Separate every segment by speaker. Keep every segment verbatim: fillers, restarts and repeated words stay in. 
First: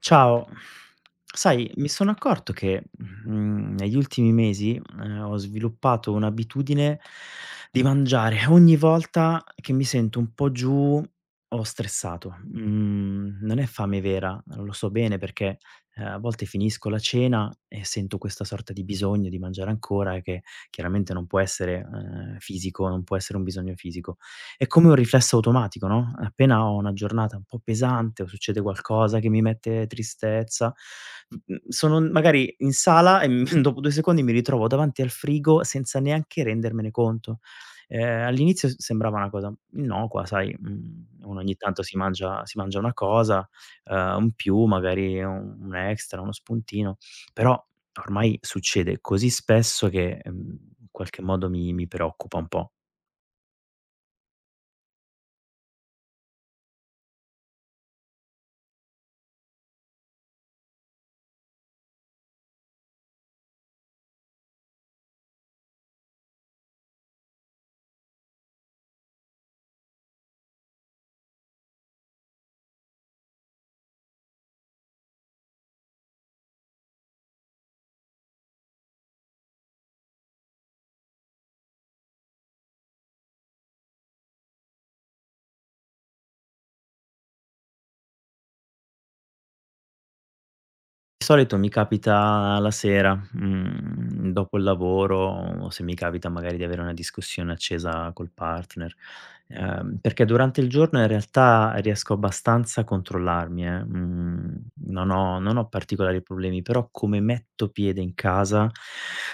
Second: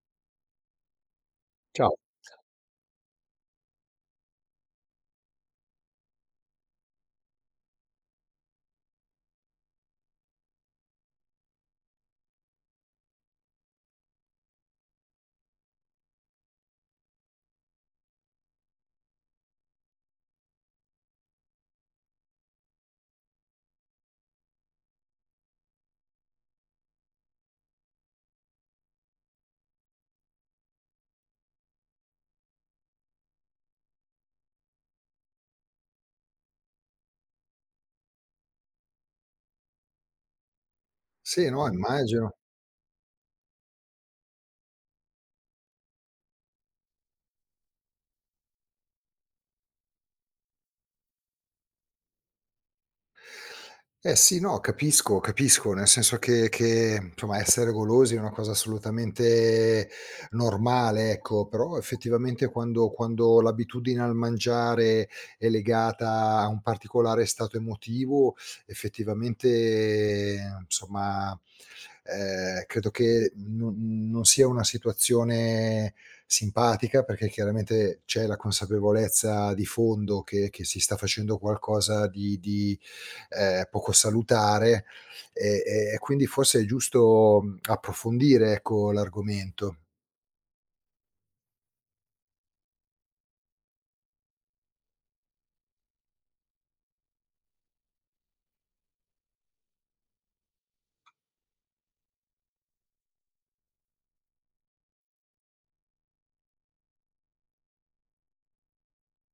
Speaker 1: Ciao, sai, mi
Speaker 2: Ciao.
Speaker 1: sono accorto che, mhmm, negli ultimi mesi, ehm, ho sviluppato un'abitudine di mangiare ogni volta che mi sento un po' giù o stressato. Mhmm, Non è fame vera, lo so bene perché, ehm, a volte finisco la cena e sento questa sorta di bisogno di mangiare ancora che chiaramente non può essere, ehm, fisico, non può essere un bisogno fisico, è come un riflesso automatico, no, appena ho una giornata un po' pesante o succede qualcosa che mi mette tristezza, mhmm, sono magari in sala e, mhmm, dopo due secondi mi ritrovo davanti al frigo senza neanche rendermene conto. Ehm, all'inizio s sembrava una cosa innocua, sai, mhmm, uno
Speaker 2: Sì,
Speaker 1: ogni
Speaker 2: no,
Speaker 1: tanto si
Speaker 2: immagino.
Speaker 1: mangia si mangia una cosa, ehm, un più, magari un un extra, uno spuntino, però ormai succede così spesso che, ehm, in qualche modo mi mi preoccupa un po'.
Speaker 2: Eh sì, no, capisco, nel senso che che, insomma, essere golosi è una cosa assolutamente normale, ecco, però effettivamente quando quando l'abitudine al mangiare è legata a un particolare stato emotivo, effettivamente, insomma. Ehm, credo che non non sia una situazione simpatica, perché chiaramente c'è la consapevolezza di fondo che che si sta facendo qualcosa di di, ehm, poco salutare e e e quindi forse è giusto, mhmm, approfondire, ecco, l'argomento.
Speaker 1: Di solito mi capita la sera, mhmm, dopo il lavoro o se mi capita magari di avere una discussione accesa col partner, ehm, perché durante il giorno in realtà riesco abbastanza a controllarmi, eh, mhmm, non ho non ho particolari problemi, però come metto piede in casa,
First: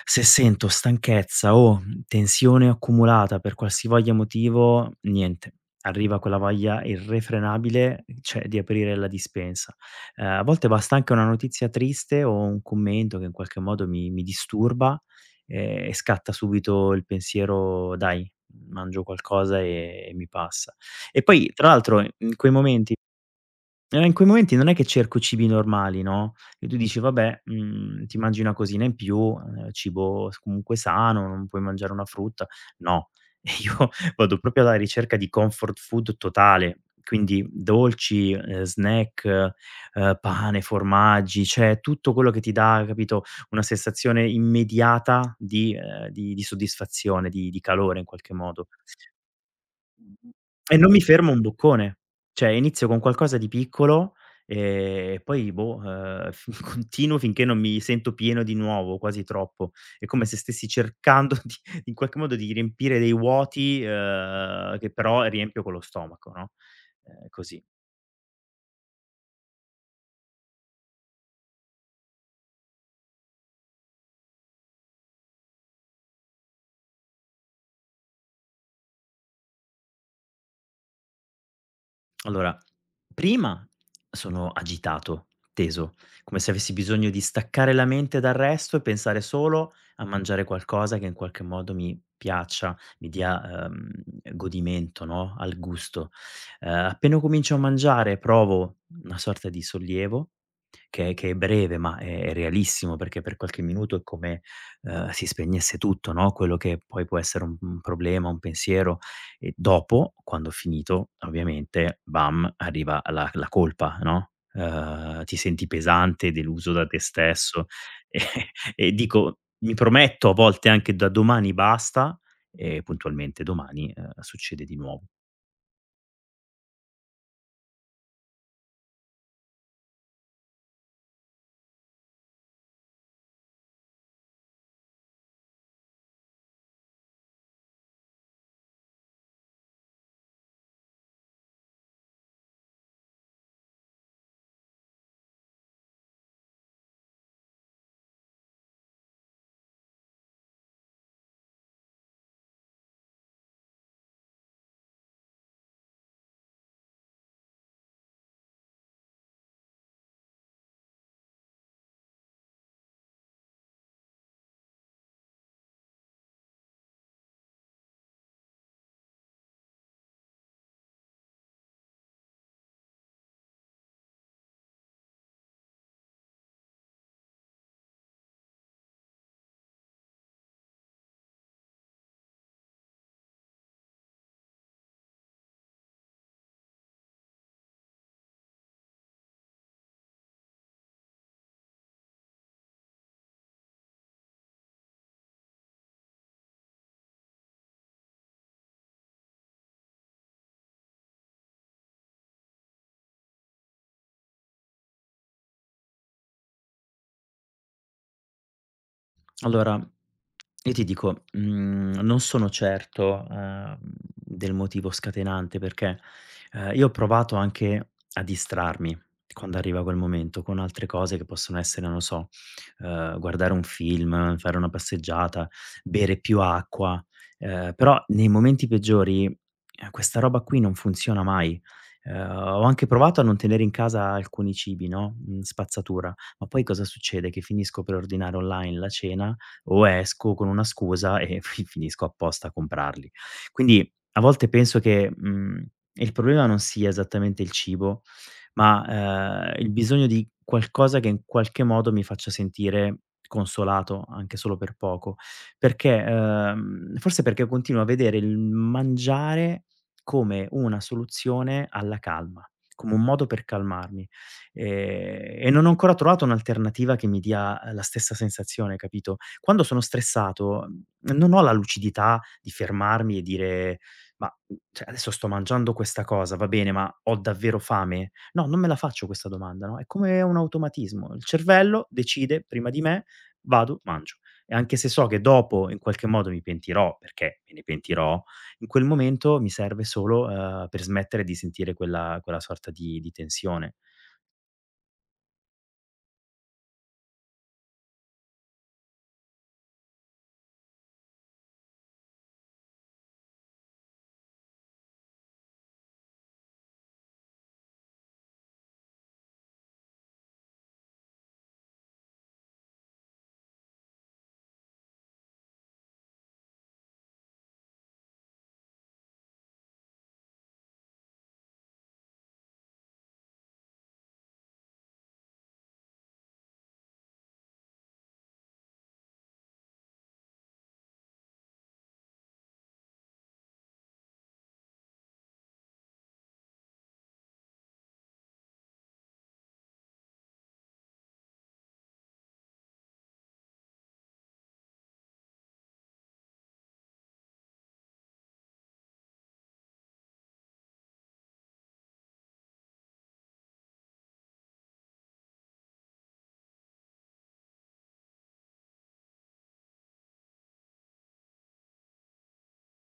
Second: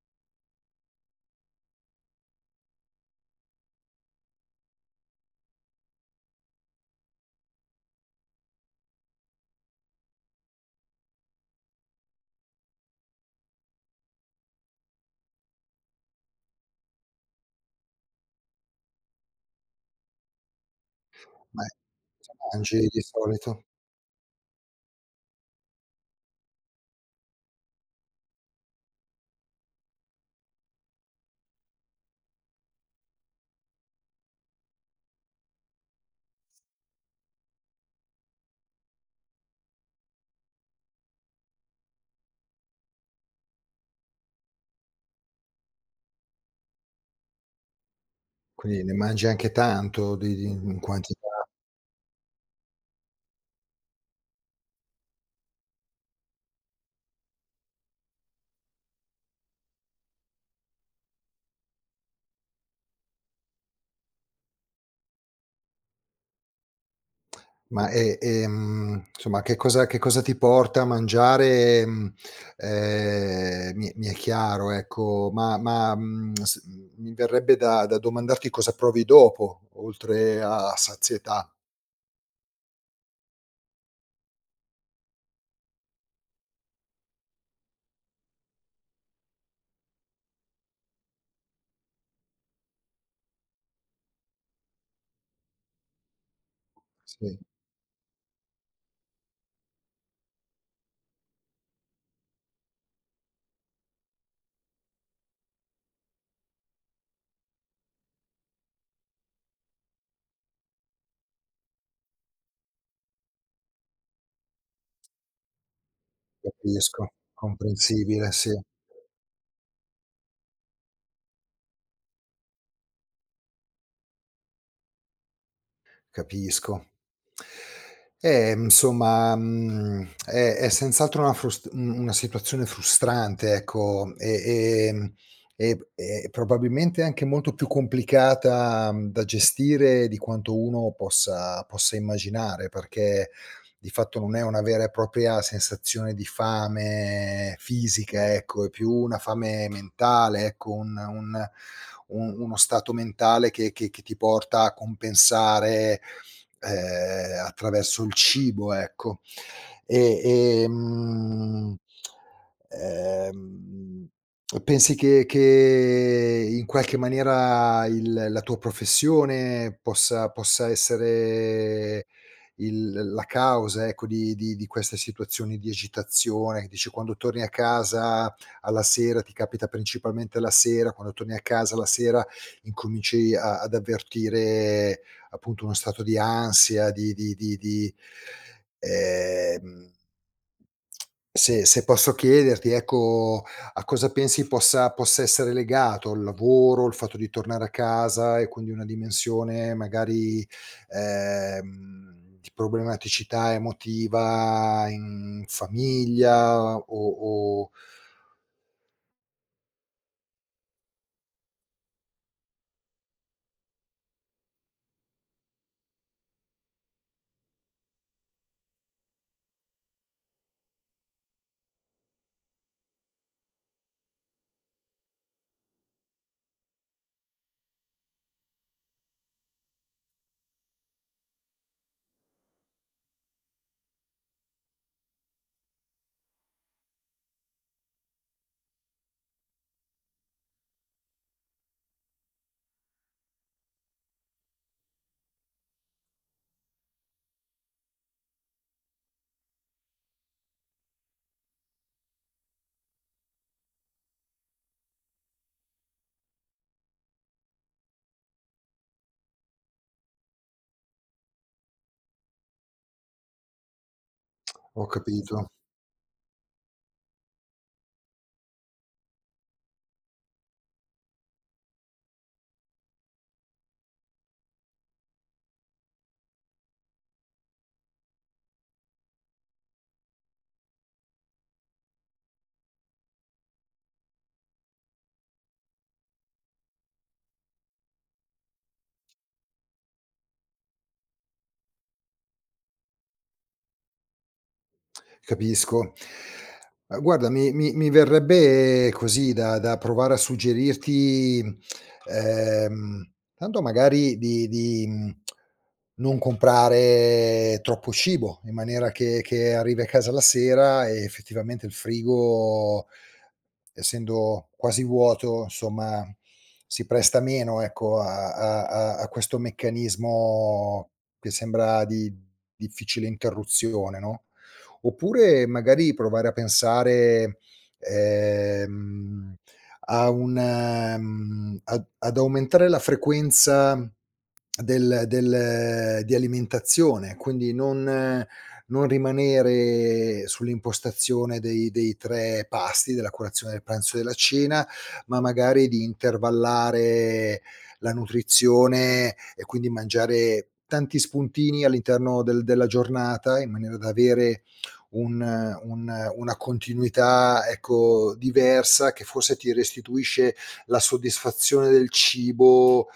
Speaker 1: se sento stanchezza o tensione accumulata per qualsivoglia motivo, niente, arriva quella voglia irrefrenabile, cioè, di aprire la dispensa. Ehm, a volte basta anche una notizia triste o un commento che in qualche modo mi mi disturba, ehm, e scatta subito il pensiero: "Dai, mangio qualcosa e e mi passa". E poi
Speaker 2: Ma
Speaker 1: tra l'altro in quei
Speaker 2: mangi
Speaker 1: momenti
Speaker 2: di solito?
Speaker 1: e in quei momenti non è che cerco cibi normali, no, che tu dici: "Vabbè, mhmm, ti mangi una cosina in più, ehm, cibo s comunque sano, non puoi mangiare una frutta". No, e io vado proprio alla ricerca di comfort food totale, quindi dolci, ehm, snack, ehm, pane, formaggi, cioè tutto quello che ti dà, capito, una sensazione immediata di ehm, di di soddisfazione, di di calore in qualche modo.
Speaker 2: Quindi ne mangi anche tanto di di
Speaker 1: E
Speaker 2: in
Speaker 1: non mi
Speaker 2: quanti...
Speaker 1: fermo un boccone. Cioè inizio con qualcosa di piccolo, ehm, e poi boh, ehm, f continuo finché non mi sento pieno di nuovo, quasi troppo. È come se stessi cercando di in qualche modo di riempire dei vuoti, ehm, che però riempio con lo stomaco, no, ehm, così.
Speaker 2: Ma e ehm, insomma, che cosa che cosa ti porta a mangiare, mhmm, ehm, eh, mi mi è chiaro ecco, ma ma, mhmm, s mi verrebbe da da domandarti cosa provi dopo, oltre a sazietà.
Speaker 1: Allora, prima sono agitato, teso, come se avessi bisogno di staccare la mente dal resto e pensare solo a mangiare qualcosa che in qualche modo mi piaccia, mi dia ehm, godimento, no? Al gusto. Eh, appena
Speaker 2: Sì,
Speaker 1: comincio a mangiare provo una sorta di sollievo, che, che è breve ma è, è realissimo perché per qualche minuto è come eh, si spegnesse tutto, no? Quello che poi può essere un, un problema, un pensiero, e dopo, quando ho finito, ovviamente, bam, arriva la la colpa, no, uhm, ti senti pesante, deluso da te
Speaker 2: capisco,
Speaker 1: stesso. E
Speaker 2: comprensibile, sì,
Speaker 1: e dico, mi prometto a volte anche, da domani basta, e puntualmente domani, uhm, succede di nuovo.
Speaker 2: capisco. Eh, insomma, mhmm, è è senz'altro una frust mhmm, una situazione frustrante, ecco, e ehm, e e probabilmente anche molto più complicata, mhmm, da gestire di quanto uno possa possa immaginare, perché di fatto non è una vera e propria sensazione di fame fisica, ecco, è più una fame mentale, ecco, un un un uno stato mentale che che che ti porta a compensare ehm, attraverso il cibo, ecco. E, ehm, ehm, Pensi che che in qualche maniera il la tua professione possa possa essere il la causa, ecco, di di di queste situazioni di agitazione, che dici quando torni a casa alla sera, ti capita principalmente la sera, quando torni a casa la sera incominci a ad avvertire appunto uno stato di ansia, di di di di ehm, se se posso chiederti, ecco, a cosa pensi possa possa essere legato il lavoro, il fatto di tornare a casa e quindi una dimensione magari, ehm, di problematicità emotiva in famiglia o o
Speaker 1: Allora, io ti dico, mhmm, non sono certo, ehm, del motivo scatenante, perché, ehm, io ho provato anche a distrarmi quando arriva quel momento, con altre cose che possono essere, non lo so, ehm, guardare un film, fare una passeggiata, bere più acqua, ehm, però nei momenti peggiori, ehm, questa roba qui non funziona mai. Ehm, ho anche provato a non tenere in casa alcuni cibi, no, mhmm, spazzatura, ma poi cosa succede? Che finisco per ordinare online la cena o esco con una scusa e fi finisco apposta a comprarli. Quindi a volte penso che, mhmm, il problema non sia esattamente il cibo, ma, ehm, il bisogno di qualcosa che in qualche modo mi faccia sentire consolato, anche solo per poco. Perché, ehm, forse perché continuo a vedere il mangiare come una soluzione alla calma, come un modo per calmarmi,
Speaker 2: ho
Speaker 1: ehm,
Speaker 2: capito.
Speaker 1: e non ho ancora trovato un'alternativa che mi dia eh, la stessa sensazione, capito? Quando sono stressato, mhmm, non ho la lucidità di fermarmi e dire: "Ma, mhmm, cioè adesso sto mangiando questa cosa, va bene, ma ho davvero fame?" No, non me la faccio questa domanda, no, è come un automatismo. Il cervello decide prima di me: "Vado, mangio". E anche se so che dopo in qualche modo mi pentirò, perché me ne pentirò, in quel momento mi serve solo, ehm, per smettere di sentire quella quella sorta di di tensione.
Speaker 2: Capisco. Uhm, guarda mi mi mi verrebbe così da da provare a suggerirti, ehm, tanto magari di di, mhmm, non comprare troppo cibo, in maniera che che arrivi a casa la sera e effettivamente il frigo, essendo quasi vuoto, insomma, si presta meno, ecco, a a a a questo meccanismo che sembra di difficile interruzione, no? Oppure magari provare a pensare, ehm, a un mhmm, ad ad aumentare la frequenza del del di alimentazione, quindi non non rimanere sull'impostazione dei dei tre pasti, della colazione, del pranzo e della cena, ma magari di intervallare la nutrizione e quindi mangiare tanti spuntini all'interno del della giornata, in maniera da avere un un una continuità, ecco, diversa che forse ti restituisce la soddisfazione del cibo,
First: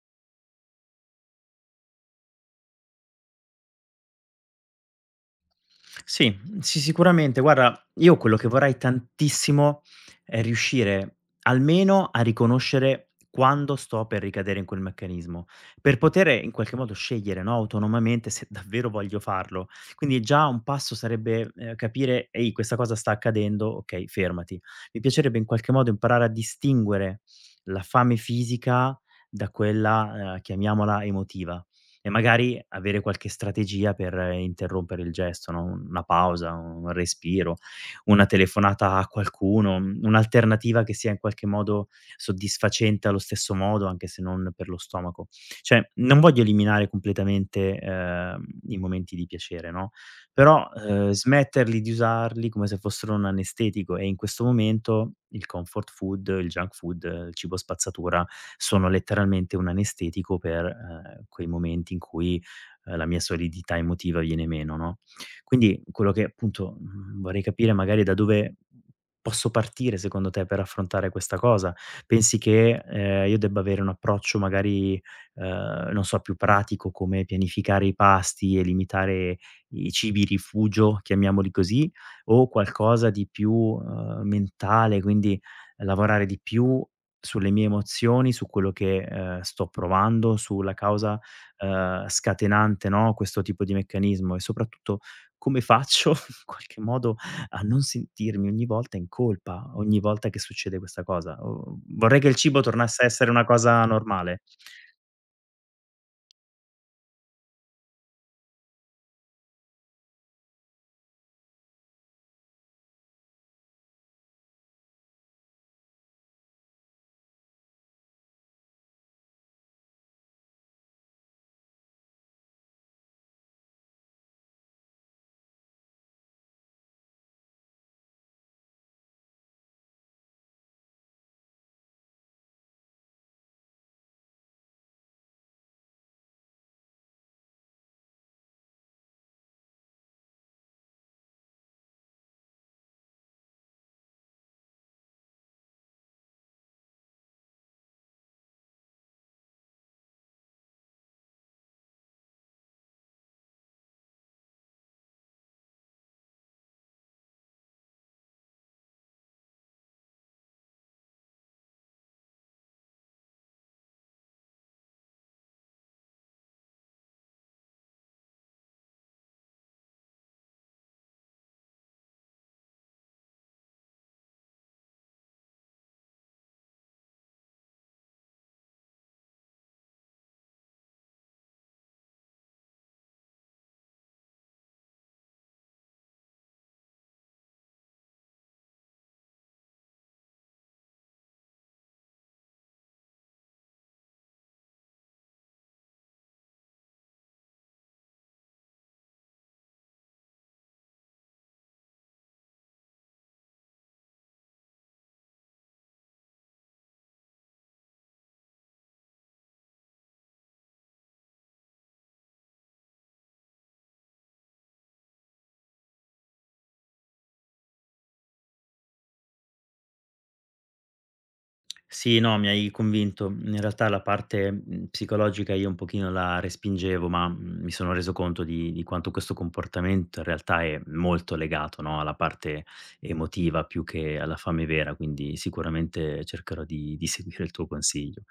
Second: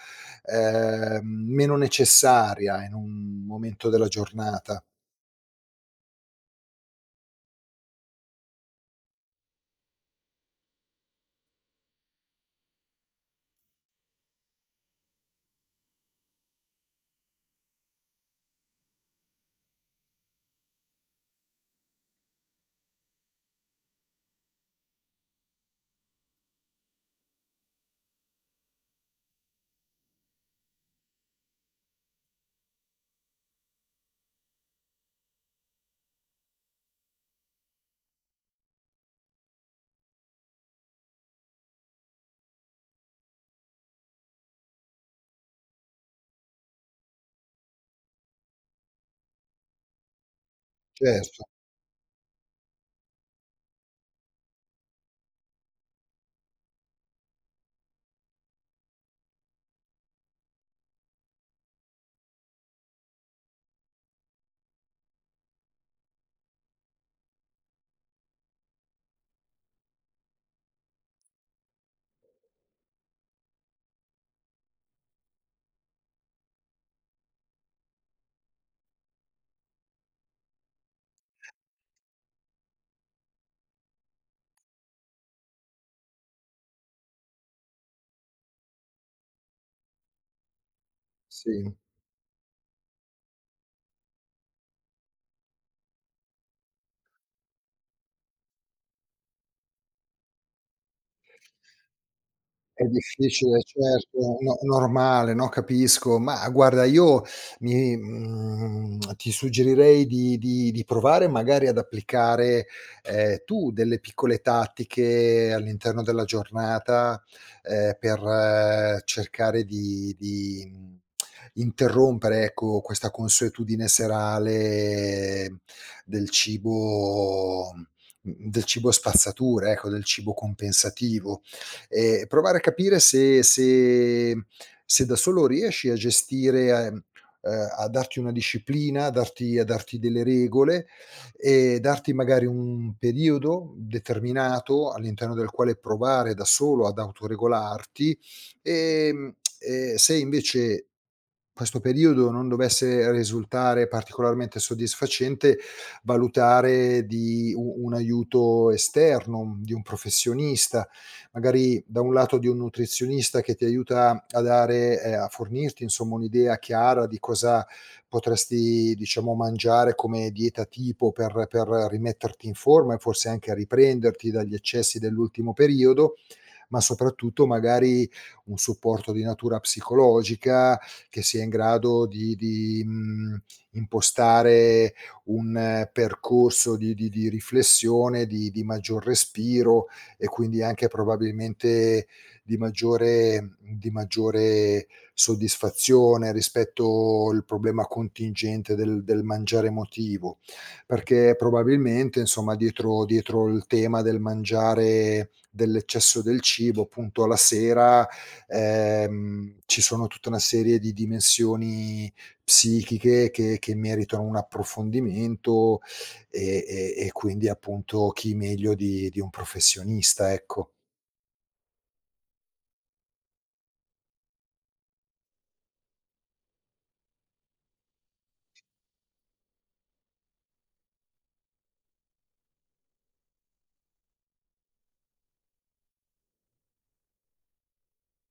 Speaker 2: ehm, meno necessaria in un momento della giornata.
Speaker 1: Sì, sì, sicuramente. Guarda, io quello che vorrei tantissimo è riuscire almeno a riconoscere quando sto per ricadere in quel meccanismo, per poter eh, in qualche modo scegliere, no, autonomamente se davvero voglio farlo. Quindi già un passo sarebbe, ehm, capire: "Ehi, questa cosa sta accadendo, okay, fermati." Mi piacerebbe in qualche modo imparare a distinguere la fame fisica da quella, ehm, chiamiamola emotiva, e magari avere qualche strategia per eh, interrompere il gesto, no, una pausa, un respiro, una telefonata a qualcuno, mhmm, un'alternativa che sia in qualche modo soddisfacente allo stesso modo, anche se non per lo stomaco. Cioè, non voglio eliminare completamente, ehm, i momenti di piacere, no, però, ehm,
Speaker 2: Certo,
Speaker 1: smetterli di usarli come se fossero un anestetico, e in questo momento il comfort food, il junk food, eh, il cibo spazzatura sono letteralmente un anestetico per, ehm, quei momenti in cui, ehm, la mia solidità emotiva viene meno, no. Quindi quello che appunto, mhmm, vorrei capire magari è da dove posso partire secondo te per affrontare questa cosa. Pensi che, ehm, io debba avere un approccio magari, ehm, non so, più pratico, come pianificare i pasti e limitare i cibi rifugio, chiamiamoli così, o qualcosa di più, uhm, mentale, quindi lavorare di più sulle mie emozioni, su quello che, ehm, sto provando, sulla causa,
Speaker 2: sì.
Speaker 1: ehm, scatenante, no, questo tipo di meccanismo, e soprattutto come faccio in qualche modo a non sentirmi ogni volta in colpa, ogni volta che succede questa cosa. O vorrei che il cibo
Speaker 2: È
Speaker 1: tornasse a essere una
Speaker 2: difficile,
Speaker 1: cosa
Speaker 2: certo,
Speaker 1: normale.
Speaker 2: no normale, no, capisco. Ma guarda io mi mhmm, ti suggerirei di di di provare magari ad applicare, ehm, tu delle piccole tattiche all'interno della giornata, ehm, per eh, cercare di di, mhmm, interrompere, ecco, questa consuetudine serale del cibo mhmm, del cibo spazzatura, ecco, del cibo compensativo e provare a capire se se se da solo riesci a gestire a ehm, ehm, a darti una disciplina, a darti a darti delle regole e darti magari un periodo determinato all'interno del quale provare da solo ad autoregolarti, ehm, e se invece questo periodo non dovesse risultare particolarmente soddisfacente, valutare di u un aiuto esterno, di un professionista magari da un lato di un nutrizionista che ti aiuta a dare ehm, a fornirti insomma un'idea chiara di cosa potresti, diciamo, mangiare come dieta tipo per per rimetterti in forma e forse anche a riprenderti dagli eccessi dell'ultimo periodo, ma soprattutto magari un supporto di natura psicologica che sia in grado di di, mhmm, impostare un eh, percorso di di di riflessione, di di maggior respiro e quindi anche probabilmente di maggiore di maggiore soddisfazione rispetto il problema contingente del del mangiare emotivo. Perché probabilmente, insomma, dietro dietro il tema del mangiare dell'eccesso del cibo, appunto alla sera, ehm, ci sono tutta una serie di dimensioni psichiche che che meritano un approfondimento, e e e quindi appunto chi meglio di di un professionista, ecco.
Speaker 1: Sì, no, mi hai convinto. In realtà la parte, mhmm, psicologica io un pochino la respingevo, ma, mhmm, mi sono reso conto di di quanto questo comportamento in realtà è molto legato, no, alla parte emotiva più che alla fame vera, quindi sicuramente cercherò di di seguire il tuo consiglio.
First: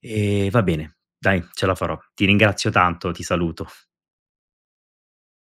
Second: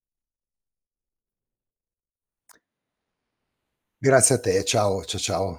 Speaker 1: Ehm, va bene, dai, ce la farò. Ti ringrazio tanto, ti saluto.
Speaker 2: Grazie a te, ciao, cia ciao.